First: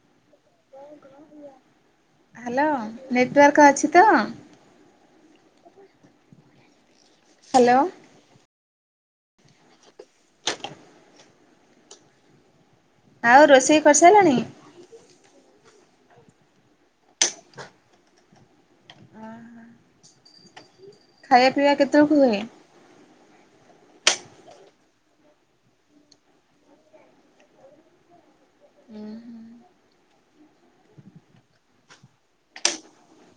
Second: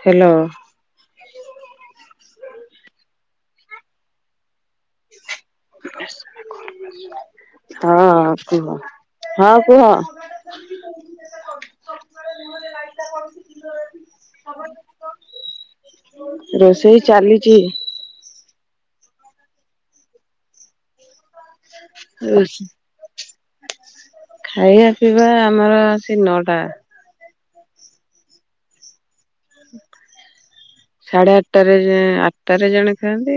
Hello hello network ଅଛି ତ। ବସ୍ ହ୍ୟାଲୋ ହଁ କୁହ? ହଁ କୁହ। ଆଉ ରୋଷେଇ କରିସାରିଲାଣି। ରୋଷେଇ ଚାଲିଛି। ଓ ହ। ଖାଇବା ପିଇବା କେତେବେଳେ ହୁଏ? ଖାଇବା ପିଇବା ଆମର [inaudible] ସାଢେ ଆଠଟ ଆଠଟାରେ ଜଣେ ଖାଆନ୍ତି,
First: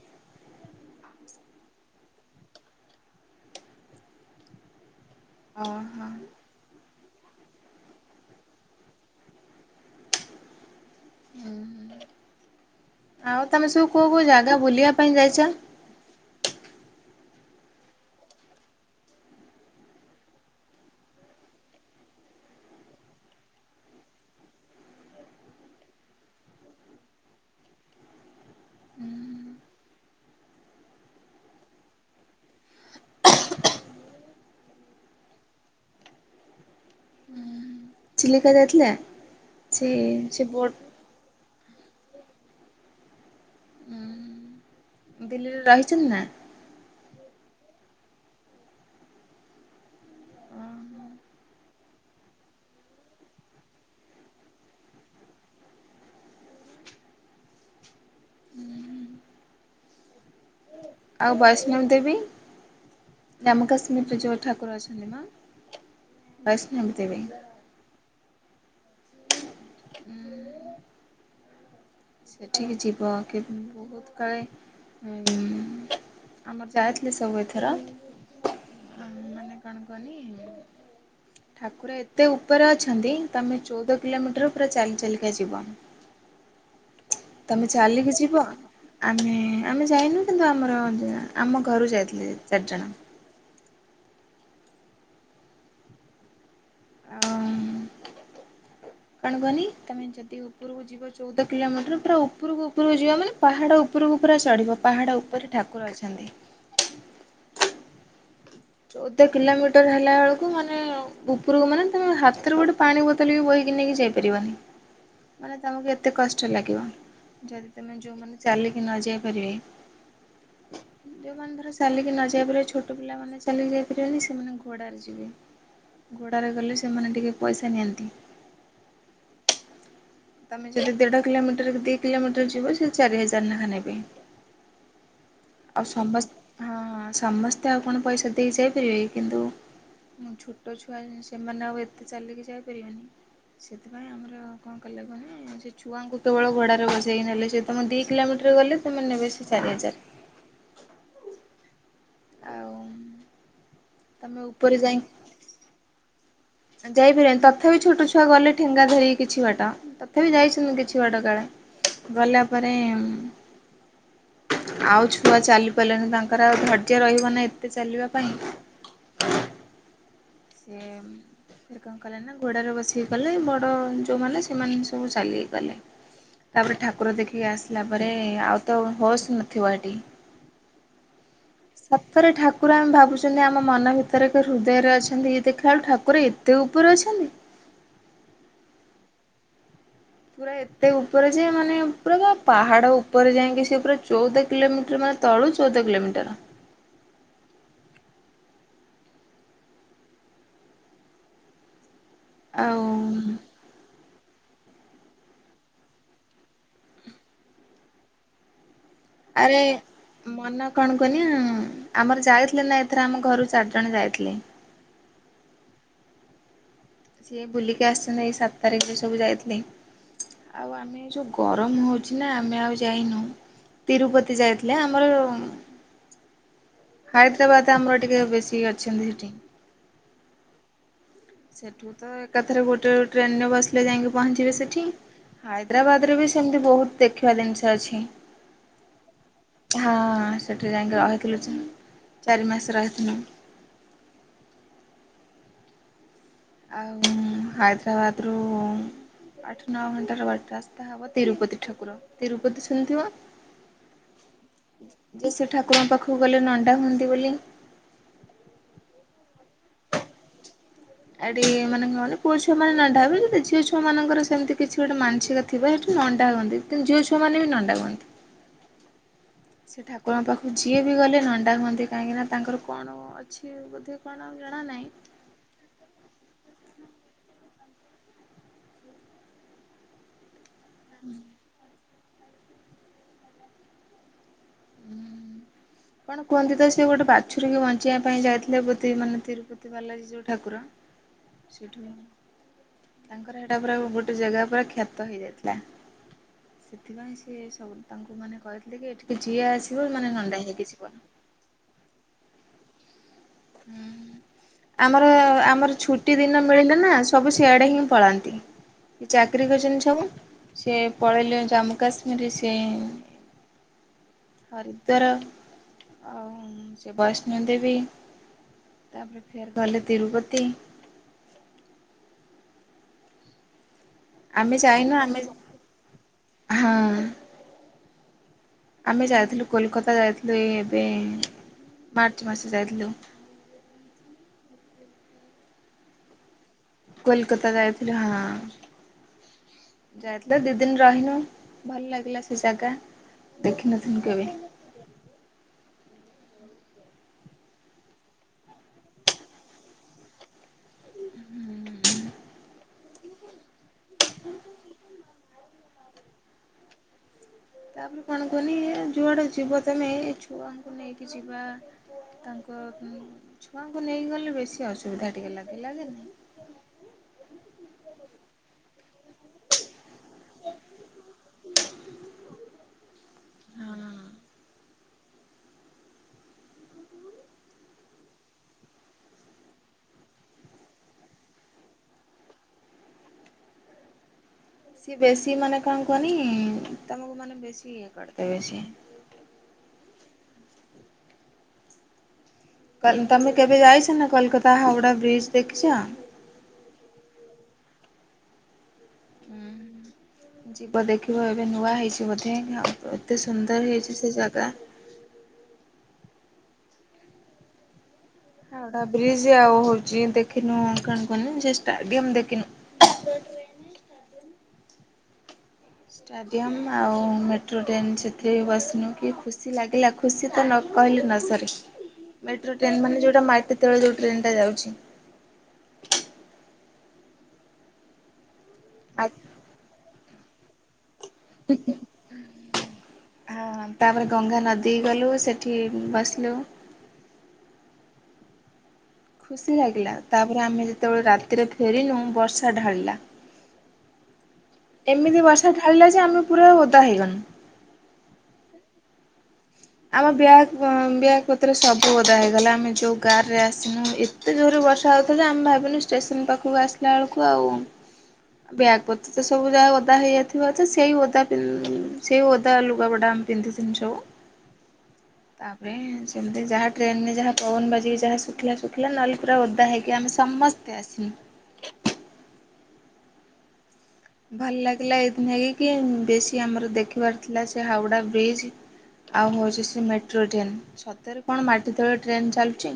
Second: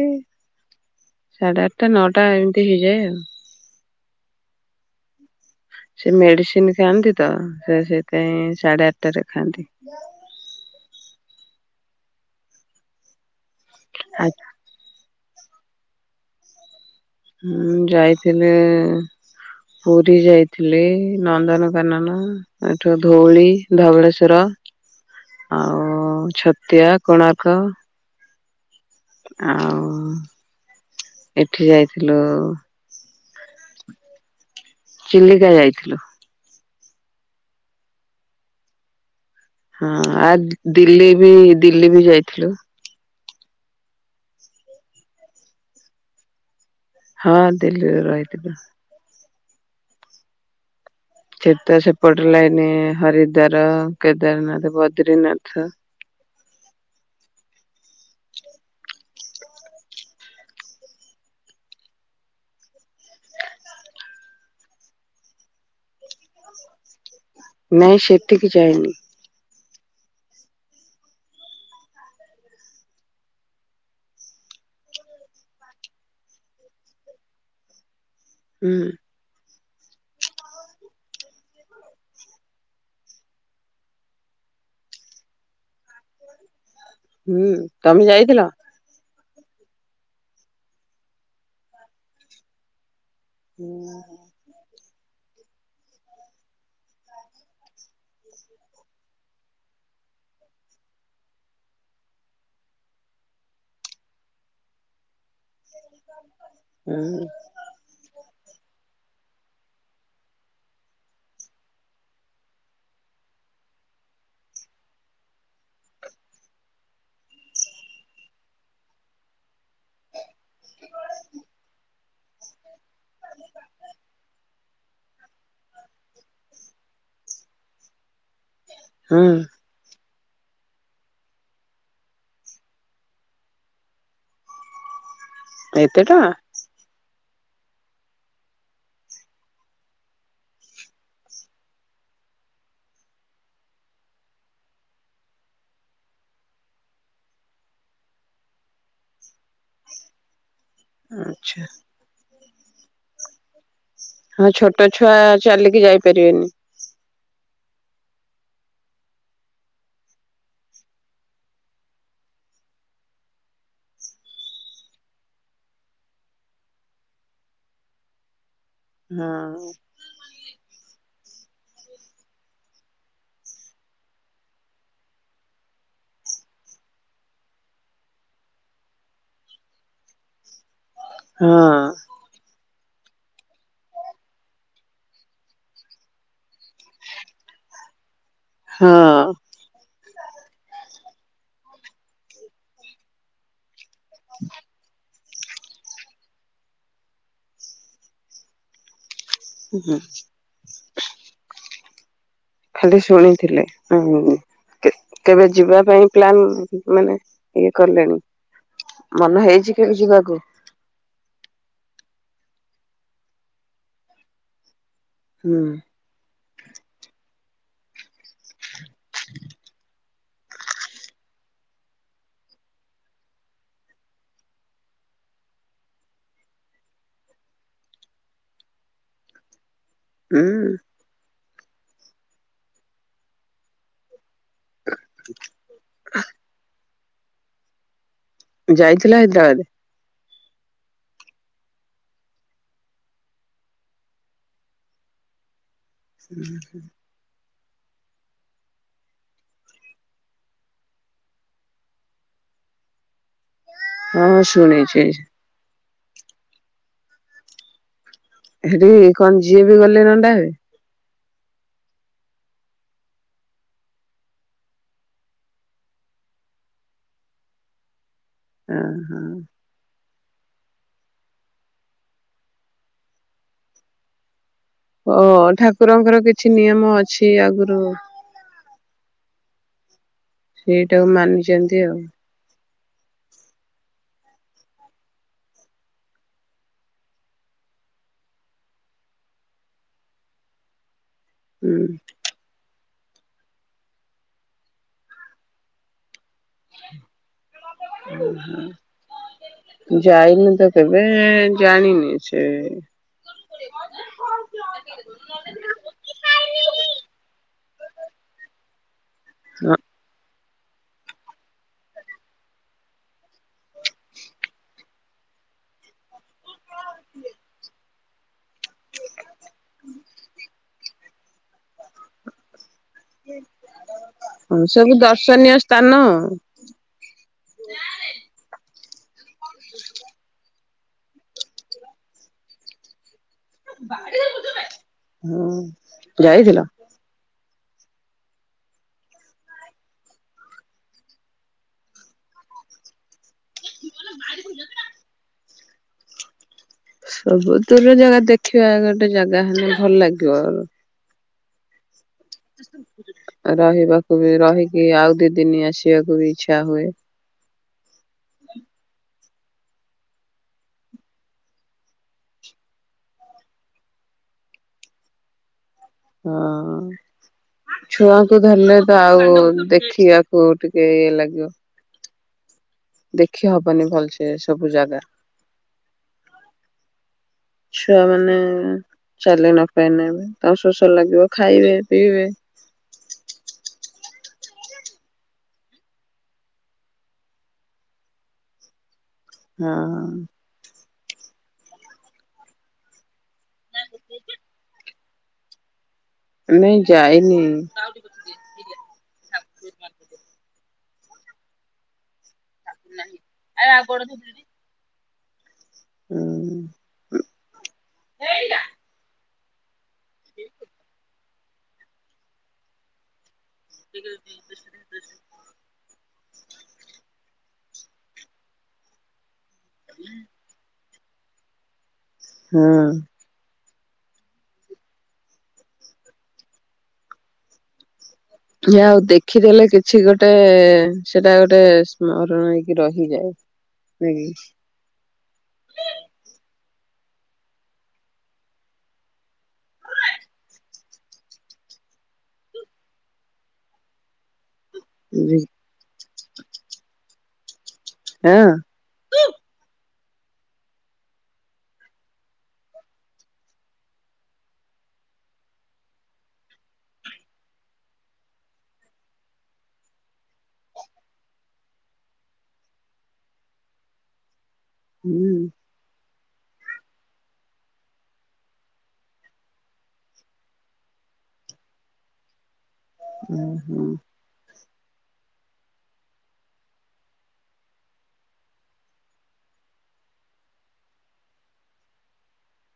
ସାଢେ ଆଠଟା ନଅଟା ଏମିତି ହେଇଯାଏ। ଆଉ ଓହୋ ସେ ମେଡିସିନ ଖାଆନ୍ତି ତ ସେ ସେଥିାଇଁ ସାଢେ ଆଠଟାରେ ଖାଆନ୍ତି। ଆଉ ତୁମେ ସବୁ କେଉଁ ଆ କେଉଁ ଜାଗା ବୁଲିବା ପାଇଁ ଯାଇଛ? ହଁ ଯାଇଥିଲି ପୁରୀ ଯାଇଥିଲି, ନନ୍ଦନକାନନ, ଏଠୁ ଧଉଳି ଧବଳେଶ୍ଵର, ଆଉ ଛତିଆ, କୋଣାର୍କ ଆଉ ଏଠି ଯାଇଥିଲୁ। ଚିଲିକା ଯାଇଥିଲୁ। ଚିଲିିକା ଯାଇଥିଲେ। ସେ ହଁ ଆ ସେ ବୋଟ୍ ଦିଲ୍ଲୀ ବି ଦିଲ୍ଲୀ ବି ଯାଇଥିଲୁ। ରହିଛନ୍ତି ନା। ହଁ ଦିଲ୍ଲୀରୁ ରହିଥିଲି। ତ ସେପଟ ଲାଇନି ହରିଦାୱର, କେଦାରନାଥ, ବଦ୍ରିନାଥ ଆଉ ବୈଷ୍ଣବ ଦେବୀ ଜାମ୍ମୁ କାଶ୍ମୀରରେ ଯେଉଁ ଠାକୁର ଅଛନ୍ତି ମା ବୈଷ୍ଣବ ଦେବୀ। ନାଇଁ ସେଠିକି ଯାଇନି। ସେଠିକି ଯିବ କି ବହୁତ କାଳେ ଆମର ଯାଇଥିଲେି ସବୁ ଏଥର ହୁଁ ହଁ ମାନେ କଣ କହନି ଠାକୁର ଏତେ ଉପରେ ଅଛନ୍ତି ତମେ ଚଉଦ କିଲୋମିଟର ପୁରା ଚାଲି ଚାଲିକା ଯିବ। ହୁଁ ତମେ ଚାଲିକି ଯିବ ଯାଇଥିଲ। ଆମେ ଆମେ ଯାଇନୁ କିନ୍ତୁ ଆମର ଆମ ଘରୁ ଯାଇଥିଲି ଚାରିଜଣ। ହଆ ହ କଣ କହନି ତମେ ଯଦି ଉପରକୁ ଯିବ ଚଉଦ କିଲୋମିଟର ପୁରା ଉପରକୁ ଉପରକୁ ଯିବ ମାନେ ପାହାଡ ଉପରକୁ ପୁରା ଚଢିବ ପାହାଡ ଉପରେ ଠାକୁ କୁକୁର ଅଛନ୍ତି। ଚଉଦ କିଲୋମିଟର ହେଲା ବେଳକୁ ମାନେ ଉପରକୁ ମାନେ ତମେ ହାତରେ ଗୋଟେ ପାଣି ବୋତଲ ବି ବୋହିକି ନେଇକି ଯାଇପାରିବନି, ମାନେ ତମକୁ ଏତେ କଷ୍ଟ ଲାଗିବ ଯଦି ତମେ ଯୋଉମାନେ ଚାଲିକି ନ ଯାଇ ପାରିବେ। ଯୋଉମାନେ ଧର ଚାଲିକି ନ ସେ ଛୋଟ ପିଲାମାନୋ ଚାଲିକୁ ଯାଇପାରିବନି ସେମାନେ ଘୋଡ଼ାରେ ଯିବେ, ଘୋଡ଼ାରେ ଗଲେ ସେମାନେ ଟିକେ ପଇସା ନିଅନ୍ତି। ହଁ ତମେ ଯଦି ଦେଢ କିଲୋମିଟର କି ଦି କିଲୋମିଟର ଯିବ ସେ ଚାରି ହଜାର ଲେଖା ନେବେ। ଏତେ ଆଉ ଟଙ୍କା? ସମସ୍ତ ହଁ। [inaudible] ଆଚ୍ଛା ଆଉ ତମେ ହଁ ଉପରେ ଛୋଟ ଛୁଆ ଚାଲିକି ଯାଇପାରିବେନି। ଯାଇ ଫ ତଥାପି ଛୋଟ ଛୁଆ ଗଲେ ଠେଙ୍ଗା ଧରିି କିଛି ବାଟ ତଥାପି ଯାଇଛନ୍ତି କିଛି ବାଟ କାଳେ ଗଲା ପରେ ଆଉ ଛୁଆ ଚାଲି ପାରିଲନି ତାଙ୍କର ଆଉ ଧୈର୍ଯ୍ୟ ରହିବ ନା ଏତେ ଚାଲିବା ପାଇଁ। ହଁ ସେ କଣ କଲେ ନା ଘୋଡାରେ ବସିକି ଗଲେ ବଡ ଯୋଉମାନୋନ ସେମାନେ ସବୁ ଚାଲି ହେଇଗଲେ ତାପରେ ଠାକୁର ଦେଖିକି ଆସିଲା ପରେ ଆଉ ତ ହସ୍ ନଥିବ ଏଠି ହଁ ସତରେ ଠାକୁ ପୁରା ଆମେ ଭାବୁଛନ୍ତି ଆମ ମନ ଭିତରେ ଏକ ହୃଦୟରେ ଅଛି। ଏମତି ଦେଖା ବେଳୁ ଠାକୁର ଏତେ ଉପରେ ଅଛନ୍ତି। ହଁ ପୁରା ଏତେ ଉପରେ ଯେ ମାନେ ପୁରା ଯେ ପାହାଡ ଉପରେ ଯାଇଁକି ସେ ପୁରା ଚଉଦ କିଲୋମିଟର ମାତ ତଳୁ ଚଉଦ କିିଲମିଟର ହୁଁ ହୁଁ। ଆଉ ଖାଲି ଶୁଣିଥିଲେ ଆଗୁରୁ କେ କେବେ ଯିବା ପାଇଁ ପ୍ଲାନ୍ ମାନେ ଇଏ କଲେଣି ମନ ଆରେ ହେଇଛି କେବେ ଯିବାକୁ ମନ କଣ କୁହନି ଆଁ ଆମର ଯାଇଥିଲେ ନା ଏଥର ଆମ ଘରୁ ଚାର୍ ଜଣ ଯାଇଥିଲେ। ହଁ ସିଏ ବୁଲିକି ଆସିସନ୍ତି ଏଇ ସାତ ତାରିଖ ରେ ସବୁ ଯାଇଥିଲେ ଆଉ ଆମେ ଯୋଉ ଗରମ ହଉଛି ନା ଆମେ ଆଉ ଯାଇନୁ ତିରୁପତି ଯାଇଥିଲେ ଆମର ହାଇଦ୍ରାବାଦ ଆମର ଟିକେ ବେଶୀ ଅଛନ୍ତି ସେଠି। ହଁଅ ସେଠୁ ତ ଏକାଥରେ ଗୋଟେ ଟ୍ରେନ ରେ ବସିଲେ ଯାଇଁକି ପହଞ୍ଚିବେ ସେଠି ହାଇଦ୍ରାବାଦରେ ବି ସେମତି ବହୁତ ଦେଖିବା ଜିନଷ ଅଛି। ଯାଇଥିଲା ହାଇଦ୍ରାବାଦ ହଁ ସେଠି ଯାଇଁକି ରହିଥିଲୁ ଚା ଚାରି ମାସ ରହିଥିଲୁ। ସେ ରହିବନି ସେ ନୁହ। ଆଉ ହାଇଦ୍ରାବାଦରୁ ଆଠ ନଅ ଘଣ୍ଟାର ବାଟ ରାସ୍ତା ହେବ ତିରୁପତି ଠାକୁର ତିରୁପତି ଶୁଣିଥିବ। ହଁଅ ଶୁଣିଛି। ମୁ ଗଲେ ନଣ୍ଡା ହୁଅନ୍ତି ବୋଲି। ହେଠି କଣ ଯିଏ ବି ଗଲେ ନଣ୍ଡା ହୁଏ। ଆଡେ ମାନେ କଣ କହନି ପୁଅ ଛୁଆ ମାନେ ନଣ୍ଡା ହୁଅନ୍ତି ଝିଅ ଛୁଆ ମାନଙ୍କର ସେମିତି କିଛି ଗୋଟେ ମାନସିକ ଥିବ ସେଠି ନଣ୍ଡା ହୁଅନ୍ତି କିନ୍ତୁ ଝିଅ ଛୁଆ ମାନେ ବି ନଣ୍ଡା ହୁଅନ୍ତି। ହୁଁ। କୁର ଙ୍କ ପାଖକୁ ଯିଏ ବି ଗଲେ ନଣ୍ଡା ହୁଅନ୍ତି କାହିଁକିନ ତାଙ୍କର କଣ ଅଛି ବୋଧେ କଣ ଜଣାନାହିଁ। ହଁ ଠାକୁରଙ୍କର କିଛି ନିୟମ ଅଛି ଆଗୁରୁ। ସେଇଟାକୁ ମାନିଚନ୍ତି ଆଉ। କଣ କୁହନ୍ତି ତ ସେ ଗୋଟେ ବାଛୁରୀକୁ ବଞ୍ଚେଇବା ପାଇଁ ଯାଇଥିଲେ ବୋଧେ ମାନେ ତିରୁପତି ବାଲାଜୀ ଯୋଉ ଠାକୁର। ସେଠୁ ହୁଁ [unintelligible] ତାଙ୍କର ହେଟା ପୁରା ଗୋଟେ ଜେଗା ପୁରା କ୍ଷତ ହେଇଯାଇଥିଲା ସେଥିପାଇଁ। ସିଏ ସବୁ ତାଙ୍କୁ ମାନେ କହିଥିଲେ କି ଏଠିକି ଯିଏ ଆସିବ ମାନେ ନଣ୍ଡା ହେଇକିଯି ଏ ଜାଣିନିି ସେ ହୁଁ ଆମର ଆମର ଛୁଟି ଦିନ ମିଳିଲେ ନା ସବୁ ସିଆ ଡେ ହିଁ ପଳାନ୍ତି। କି ଚାକିରି କରିଛନ୍ତି ହଁ ସବୁ। ସେ ପଳେଇଲେ ଜାମ୍ମୁ କାଶ୍ମୀରରେ ସେ ହରିଦ୍ୱାର ଆଉ ବୈଷ୍ଣୁ ଦେବି। ତାପରେ ଫେର ଗଲେ ତିରୁପତି। [unintelligible] ଆମେ ହ ଯାଇନୁ ସବୁ ଆମେ ଦର୍ଶନୀୟ ସ୍ଥାନ। ହଁ [inaudible] ଆମେ ଯାଉଥିଲୁ କୋଲକତା ଯାଇଥିଲୁ ଏଇ ଏବେ। ମାର୍ଚ୍ଚ ମାସ ଯାଇଥିଲୁ। [unintelligible] ହୁଁ ଯାଇଥିଲ। କୋଲକତା ଯା ଥିଲୁ ହଁ ଯାଇଥିଲ ଦି ଦିନ ରହିନୁ ଭଲ ଲାଗିଲା ସେ ଜାଗା। ଦେଖି ନଥିନୁ କେବେ? [unintelligible] ଜାଗା ଦେଖିବା ଗୋଟେ ଜାଗା ହେନେ ଭଲ ଲାଗିବ । [unintelligible] ରହିବାକୁ ବି ରହିକି ଆଉ ଦି ଦିନ ଆସିବାକୁ ବି ଇଚ୍ଛା ହୁଏ। ତାପରେ କଣ କୁହନି ଯୁଆଡ଼େ ଯିବ ତମେ ଏଇ ଛୁଆଙ୍କୁ ନେଇକି ଯିବା ତାଙ୍କ ଛୁଆଙ୍କୁ ନେଇକି ଗଲେ ବେଶୀ ଅସୁବିଧା ଟିକେ ଲାଗିଲା ଯେ। ହଁ ଛୁଆଙ୍କୁ ଧଲେ ତ ଆଉ ଦେଖିବାକୁ ଟିକେ ଇଏ ଲାଗିବ। ଦେଖି ହବନି ହଁ ଭଲସେ ସବୁ ଜାଗା। ଛୁଆମାନେ ଚାଲି ନପାଇନେ ତାକୁ ଶୋଷ ଲାଗିବ ଖାଇବେ ପିଇବେ। ସିଏ ବେଶୀ ମାନେ କଣ କୁଅନି ତମକୁ ମାନେ ବେଶୀ ଇ କରିଦେବେ ସିଏ। ହଁ। ତମେ କେବେ ଯାଇଛ ନା କୋଲକତା ହାଓଡା ବ୍ରିଚ୍ ଦେଖିଚ। ନାଇଁ ଯାଇନି। [unintelligible] ଯିବ ଦେଖିବ ଏବେ ନୂଆ ହେଇଚି ବୋଧେ। ଏତେ ସୁନ୍ଦର ହେଇଛି ସେ ଜାଗା ହୁଁ ହଉଡା ବ୍ରିଜି ଆଉ ହ ଯିଏ ଦେଖିନୁ କଣ କନି? ଚେଷ୍ଟାମ ଦେଖିନୁ [inaudible] ଷ୍ଟାଡିୟମ ଆଉ ମେଟ୍ରୋ ଟ୍ରେନ୍ ସେଥିରେ ବସିନୁ କି ଖୁସି ଖୁସି ଲାଗିଲା ଖୁସି ତ ନ କହିଲ ନର୍ଜରେ ମେଟ୍ରୋ ହୁଁ ଟ୍ରେ ମାନେ ଯଉଟା ଯେତେବେଳେ ଯୋଉ ଟ୍ରେନ୍ ଟା ଯାଉଛି। ଆଉ ଦେଖିଦେଲେ କି? ଛି ଗୋଟେ ସେଟା ହିଁ ଗୋଟେ ହିଁ ସ୍ମରଣ ହେଇକି ରହିଯାଏ ଆ ତାପରେ ନାଇଁ ଗଙ୍ଗା ନଦୀ ଗଲୁ ସେଠି ବସିଲୁ ଖୁସି ଲାଗିଲା ତାପରେ ଆମେ ଯେତେବେଳେ ରାତିରେ ଫେରିଲୁ ବର୍ଷା ଢାଳିଲା ଏମିତି କି ବର୍ଷା ଢାଳିଲା ଯେ ଆମେ ପୁରା ଓଦା ହେଇଗନୁ ହଁ ଉ ଆମ ବ୍ୟାଗ ବ୍ୟାଗ୍ ପତ୍ରରେ ସବୁ ଓଦା ହେଇଗଲା ଆମେ ଯୋଉ ଗାର ରେ ଆସିନୁ ଏତେ ଜୋରରେ ବର୍ଷା ହଉଥିଲା ଯେ ଆମ ବ୍ୟାଗ୍ ବା ବ୍ୟାଗ୍ ପତ୍ର ସବୁ ଓଦା ହେଇଗଲା ଆମେ ଯୋଉ କାର୍ ରେ ଆସିନୁ ଏତେ ଜୋରେ ବର୍ଷା ହୋଉଥିଜା। ଆମେ ଭାବିନୁ ଷ୍ଟେସନ ପାଖକୁ ଆସିଲା ବେଳକୁ ଆଉ ବ୍ୟାଗ୍ ପତ୍ର ତ ସବୁ ଯାହା ଓଦା ହେଇଯାଇଥିବ ତ ସେଇ ଓଦା ପିନ୍ ସେଇ ଓଦା ଲୁଗାପଟା ଆମେ ପିନ୍ଧିିଥିନୁ ସବୁ ହୁଁ ତାପ୍ ରେ ଶ୍ ଯେମତୀ ଯାହା ଟ୍ରେନରେ ଯାହା ଫୋନ୍ ବାଜି କି ଯାହା ଯାହା ଶୁଖିଲା ଶୁଖିଲା ନଲେ ପୁରା ଓଦା ହେଇକି? ଓ ହୋ ହୁଁ ଭଲ ଲାଗିଲା ଏଦ୍ ଏଇକି ବେଶୀ ଆମର ଦେଖିବାର ଥିଲା ସେ ହାଉଡା ବ୍ରିଜ ଆଉ ହଉଛି ସେ ମେଟ୍ରୋ ଟ୍ରେନ ସତରେ କଣ ମାଟି ତଳେ ଟ୍ରେନ ଚାଲୁଚି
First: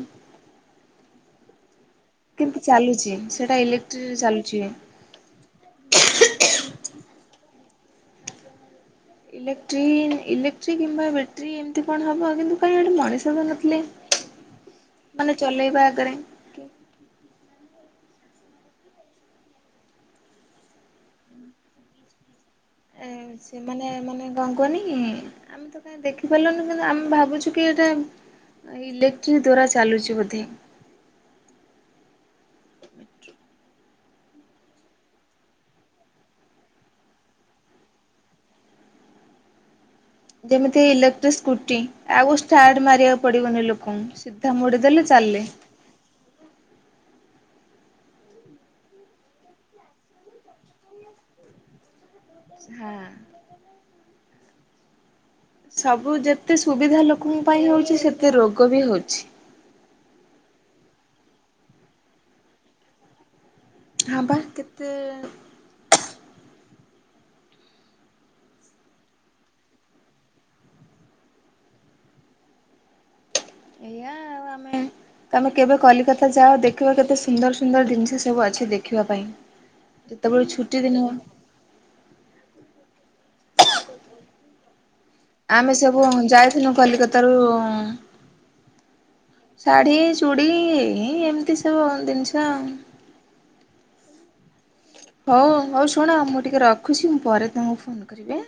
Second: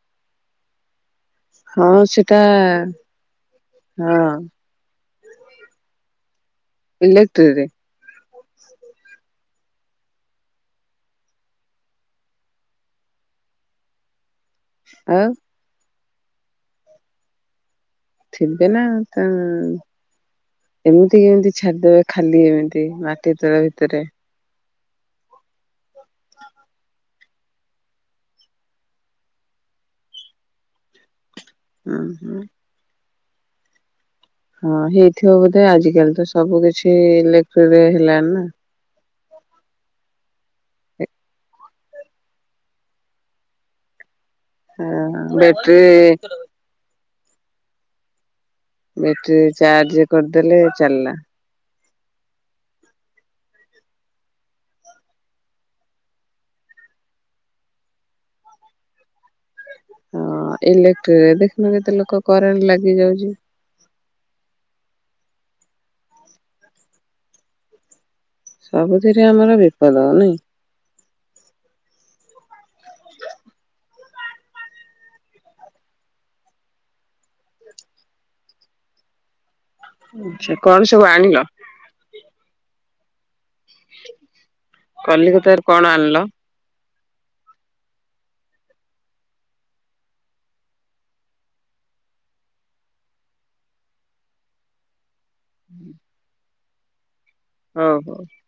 ହଁ ସେଟା କିନ୍ତୁ ଚାଲୁଚି ସେଟା ଇଲେକ୍ଟ୍ରିକ ହଁ ଚାଲୁଛି। [inaudible] ବିଲେ ତେରେ ଇଲେଟ୍ରି ଇଲେକ୍ଟ୍ର କିମ୍ବା ବ୍ୟାଟ୍ରି ଏମିତି କଣ ହବ କିନ୍ତୁ କାଇଁ ଏଟି ମଣିଷ ବି ନଥିଲେ। ଆଉ ମାନେ ଚଲେଇବା ଆଗେରେ ଓ ଥିବେନା ତାନ୍ ତି ମାଟି ତତଳେ ଭିତରେ କନି ଆମ୍ ତ କାହିଁ ଦେଖିପାରିଲୁନି କିନ୍ତୁ ଆମ୍ ଭାବୁଛୁ କି ଏଟା ହୁଁ ହୁଁ ହଁ ହେଇଥିବ ବୋଧେ ଆଜିିକାଲି ତ ସବୁ କିଛିଇଲେଟ୍ରି ହେଲଣି ଯେମିତି ଇଲେଟ୍ରି ସ୍କୁଟି ଆଉ ଷ୍ଟାର୍ଟ ମାରିବାକୁ ପଡ଼ିବନି ଲୋକଙ୍କୁ ସିଧା ମୋଡ଼ିଦେଲେ ହଁ ଚାଲିଲେ। ବେଟ୍ରି ବ୍ୟାଟ୍ରି ଚାର୍ଜ କରଦେଲେ ଚାଲଲା ସ୍ତା ସବୁ ଯେତେ ସୁବିଧା ଲୋକଙ୍କ ପାଇଁ ହଉଛି ସେତେ ରୋଗ ବି ହଉଛି। ହଁ ଇଲେଟ୍ରି ରେ ଦେଖିନ କେତେ ଲୋକ କରେଣ୍ଟ ଲାଗିଯାଉଛି। ହା ବା କେତେ ସବୁଥିରେ ଆମର ବିପଦ ନାଇଁ। ଏଇଆ ଆଉ ଆମେ ତମେ କେବେ କଲିକତା ଯାଅ ଦେଖିବ କେତେ ସୁନ୍ଦର ସୁନ୍ଦର ଜିନିଷ ସବୁ ଅଛି ଦେଖିବା ପାଇଁ ଯେତେବେଳେ ଆଛା ଛୁଟି କଣ ଦିନ ସବୁ ଆଣିଲ। ହ [inaudible] ଆମେଶ୍ ତରୁ ଶାଢୀ ଚୁଡି ଏଇ ଏମିତି ସବୁ ଆ ହୋଉ ହଉ ଶୁଣ ମୁଁ ଟିକେ ରଖ୍ ଖୁସି ଆଉ । ପରେ ତୁମକୁ ହଉ ଫୋନ୍ ହଉ। କରିବି